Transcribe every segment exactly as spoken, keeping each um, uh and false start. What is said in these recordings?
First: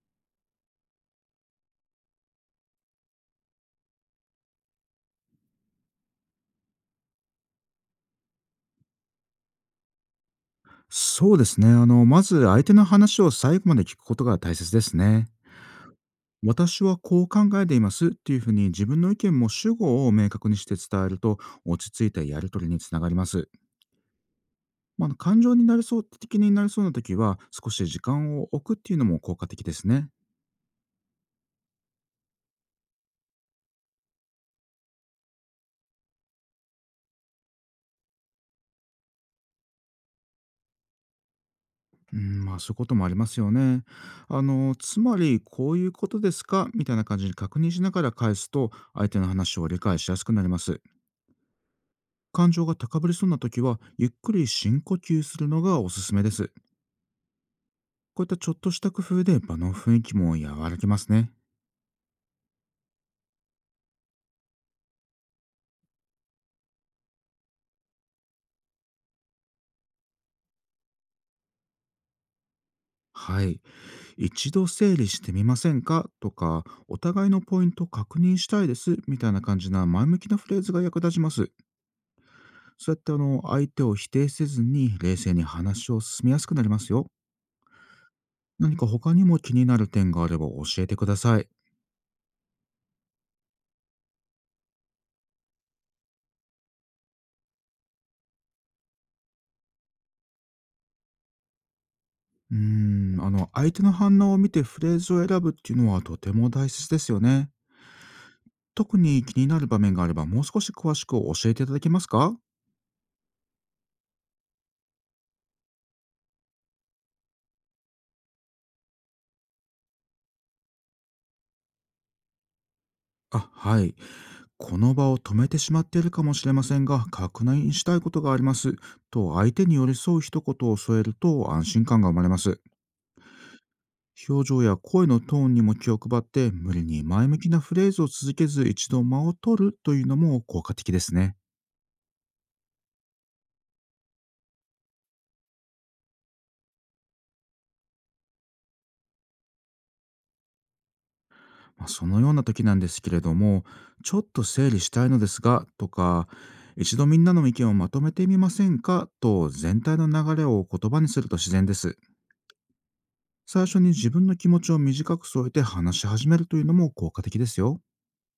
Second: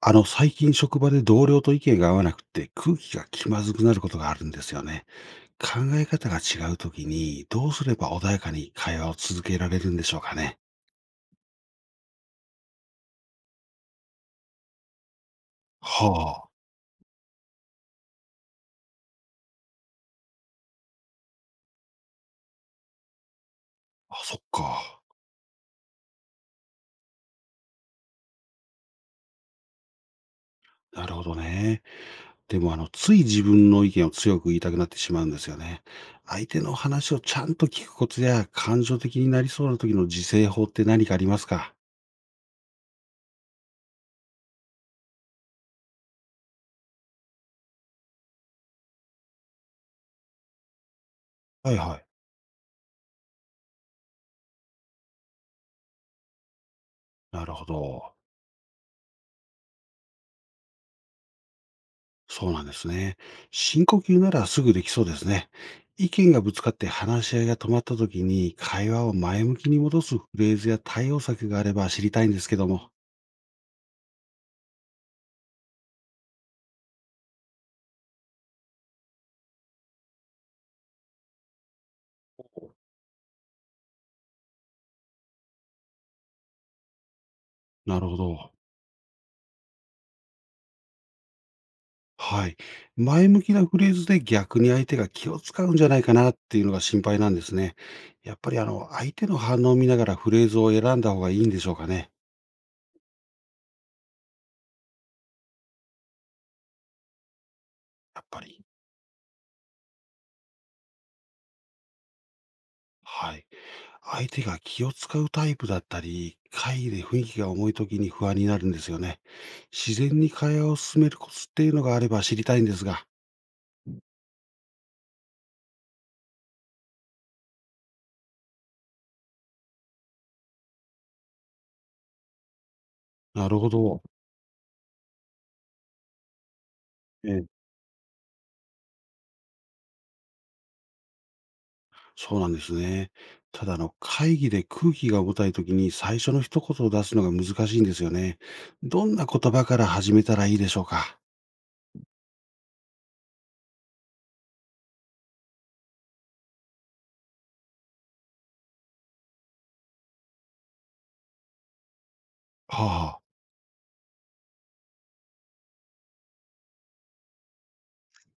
あの、最近職場で同僚と意見が合わなくて空気が気まずくなることがあるんですよね。考え方が違うときにどうすれば穏やかに会話を続けられるんでしょうかね？そうですね。あの、まず相手の話を最後まで聞くことが大切ですね。は私はこう考えていますっていうふうに自分の意見も主語を明確にして伝えると、落ち着いたやり取りにつながります。あ、あ、そっか。まあ、感情になりそう、的になりそうな時は、少し時間を置くっていうのも効果的ですね。なるほどね。でもあの、つい自分の意見を強く言いたくなってしまうんですよね。相手の話をちゃんと聞くコツや感情的になりそうな時の自制法って何かありますか？うん、まあ、そういうこともありますよね。あの、つまりこういうことですかみたいな感じに確認しながら返すと、相手の話を理解しやすくなります。はいはい。感情が高ぶりそうな時は、ゆっくり深呼吸するのがおすすめです。なるほど。こういったちょっとした工夫で、場の雰囲気も和らぎますね。そうなんですね。深呼吸ならすぐできそうですね。意見がぶつかって話し合いが止まった時に会話を前向きに戻すフレーズや対応策があれば知りたいんですけども。はい。一度整理してみませんかとか、お互いのポイントを確認したいですみたいな感じな前向きなフレーズが役立ちます。そうやってあの相手を否定せずに、冷静に話を進めやすくなりますよ。なるほど。何か他にも気になる点があれば教えてください。はい。前向きなフレーズで逆に相手が気を使うんじゃないかなっていうのが心配なんですね。やっぱりあの、相手の反応を見ながらフレーズを選んだ方がいいんでしょうかね？うーん、あの相手の反応を見てフレーズを選ぶっていうのは、とても大切ですよね。やっぱり。特に気になる場面があれば、もう少し詳しく教えていただけますか？はい。相手が気を使うタイプだったり、会議で雰囲気が重い時に不安になるんですよね。自然に会話を進めるコツっていうのがあれば知りたいんですが。あ、はい。この場を止めてしまっているかもしれませんが、確認したいことがあります、と相手に寄り添う一言を添えると、安心感が生まれます。なるほど。表情や声のトーンにも気を配って、無理に前え向え、きなフレーズを続けず、一度間を取るというのも効果的ですね。そうなんですね。ただあの、会議で空気が重たい時に最初の一言を出すのが難しいんですよね。どんな言葉から始めたらいいでしょうか？まあ、そのような時なんですけれども、「ちょっと整理したいのですが」とか「一度みんなの意見をまとめてみませんか」と全体の流れを言葉にすると自然です。はあ、最初に自分の気持ちを短く添えて話し始めるというのも効果的ですよ。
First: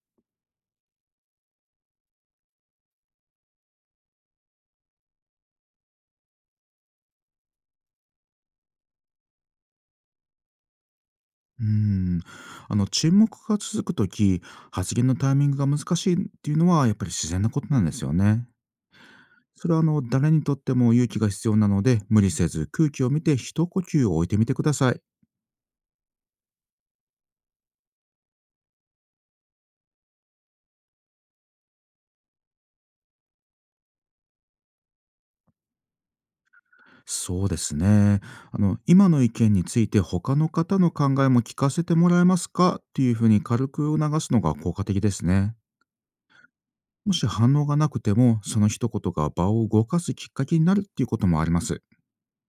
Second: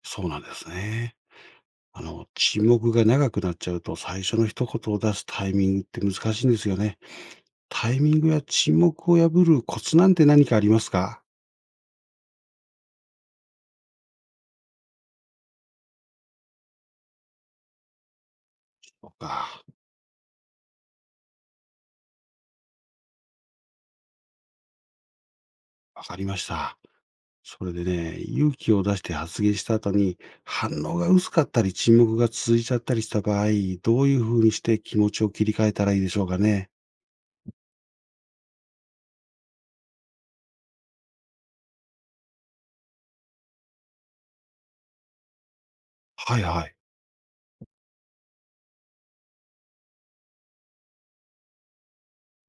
そうなんですね。あの、沈黙が長くなっちゃうと最初の一言を出すタイミングって難しいんですよね。タイミングや沈黙を破るコツなんて何かありますか？うーん、あの沈黙が続く時、発言のタイミングが難しいっていうのは、やっぱり自然なことなんですよね。そうか、それはあの誰にとっても勇気が必要なので、無理せず空気を見て、一呼吸を置いてみてください。わかりました。それでね、勇気を出して発言した後に、反応が薄かったり沈黙が続いちゃったりした場合、どういう風にして気持ちを切り替えたらいいでしょうかね？そうですね。あの、今の意見について他の方の考えも聞かせてもらえますか、っていうふうに軽く促すのが効果的ですね。はいはい、もし反応がなくても、その一言が場を動かすきっかけになるっていうこともあります。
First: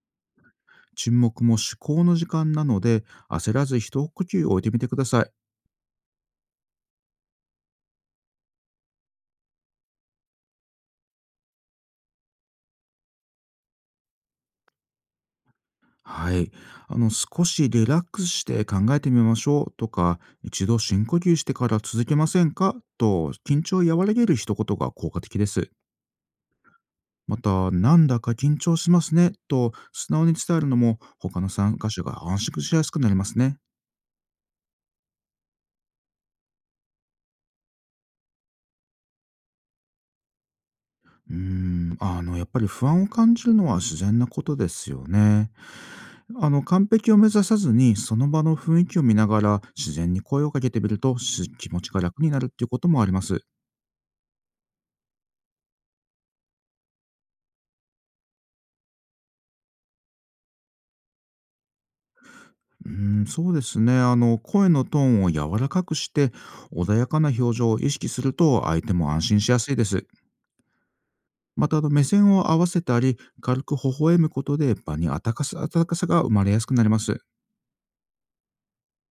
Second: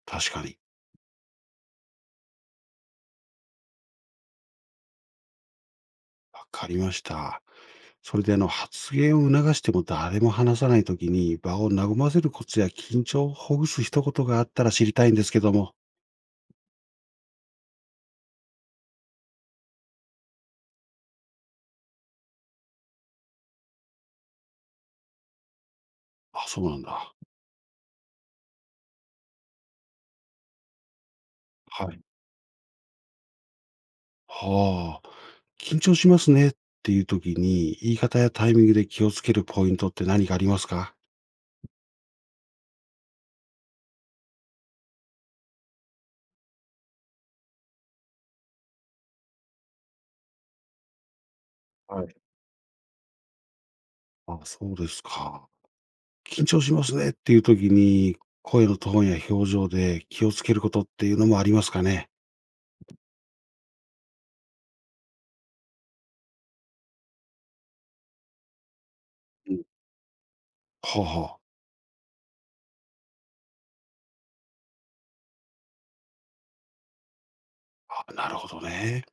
確かに。沈黙も思考の時間なので、焦らず一呼吸置いてみてください。わかりました。それであの、発言を促しても誰も話さない時に、場を和ませるコツや緊張をほぐす一言があったら知りたいんですけども。はい。あの、少しリラックスして考えてみましょうとか、一度深呼吸してから続けませんか、と緊張を和らげる一言が効果的です。あ、そうなんだ。また、なんだか緊張しますねと素直に伝えるのも、他の参は加い。者が安心しやすくなりますね。はあ、緊張しますねっていう時に、言い方やタイミングで気をつけるポイントって何かありますか？うーん、あの、やっぱり不安を感じるのは自然なことですよね。あの、完璧を目指さずに、その場の雰囲気を見ながら自然に声をかけてみるとし、気持ちがはい。楽になるっていうこともあります。あ、そうですか。緊張しますねっていう時に、声のトーンや表情で気をつけることっていうのもありますかね？うーん、そうですね。あの、声のトーンを柔らかくして、穏やかな表情を意識すると相手も安心しうやん。すいです。はあはまた、あの、目線を合わせたり、軽く微笑むことで、場に温かさ温かさが生まれやすくなります。あ、あ、なるほどね。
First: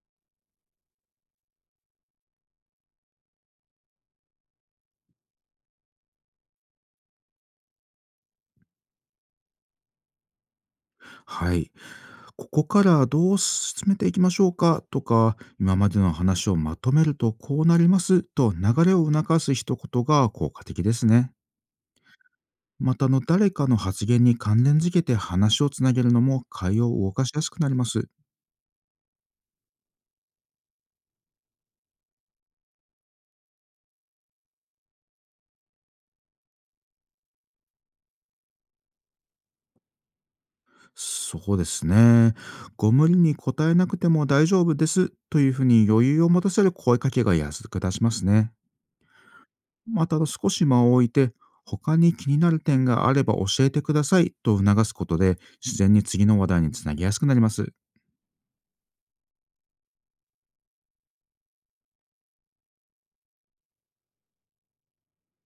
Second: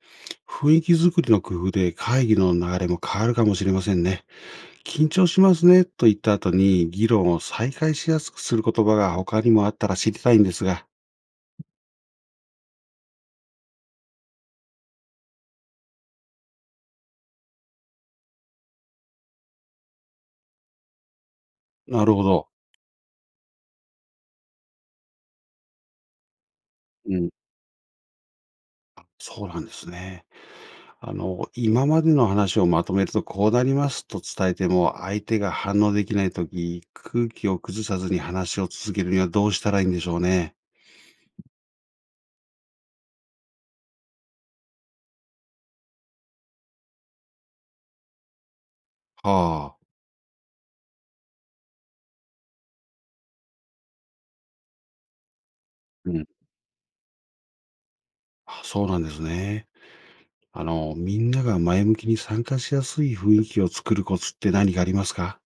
雰囲気作りの工夫で会議の流れも変わるかもしれませんね。緊張しますねと言った後に、議論を再開しやすくする言葉が他にもあったら知りたいんですが。はい。ここからどう進めていきましょうかとか、今までの話をまとめるとこうなります、と流れを促す一言が効果的ですね。なるほど。また、あの、誰かの発言に関連づけて話をつなげるのも、会を動うかしん。やすくなります。そうなんですね。あの、今までの話をまとめるとこうなりますと伝えても、相手が反応できないとき、空気を崩さずに話を続けるにはどうしたらいいんでしょうね？そうですね。ご無理に答えなくても大丈夫です、というふうに余裕を持たせる声かけが安く出しますね。はあ。また、あの少し間を置いて、他に気になる点があれば教えてくださいと促すことで、自然にう次ん。の話題につなぎやすくなります。あ、そうなんですね。あの、みんなが前向きに参加しやすい雰囲気を作るコツって何かありますか？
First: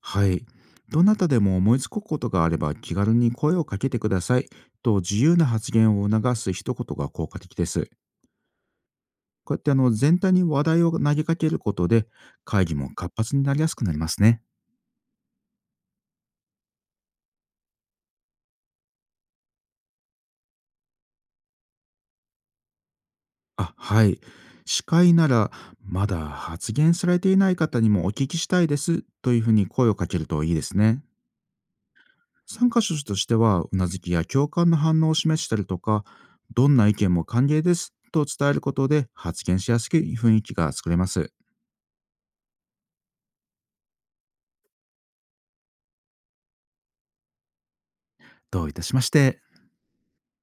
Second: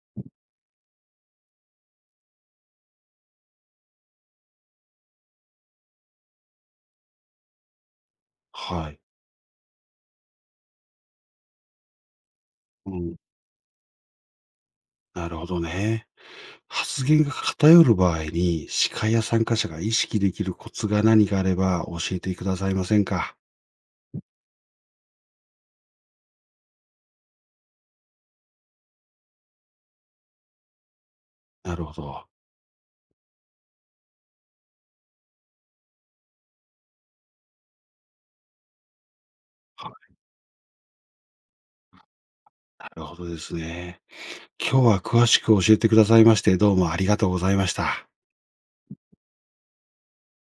はい。どなたでも思いつくことがあれば気軽に声をかけてください、と自由な発言を促す一言が効果的です。はい。こうやってあの全体に話題を投げかけることで、会議うも活ん。発になりやすくなりますね。なるほどね。発言が偏る場合に、司会や参加者が意識できるコツが何かあれば教えてくださいませんか？あ、はい。司会なら、まだ発言されていない方にもお聞きしたいです、というふうに声をかけるといいですね。なるほど。参加者としては、うなずきや共感の反応を示したりとか、どんな意見も歓迎です、と伝えることで発言しやすは、い雰囲気が作れます。なるほどですね。今日は詳しく教えてくださいまして、どうもありがとうございました。どういたしまして。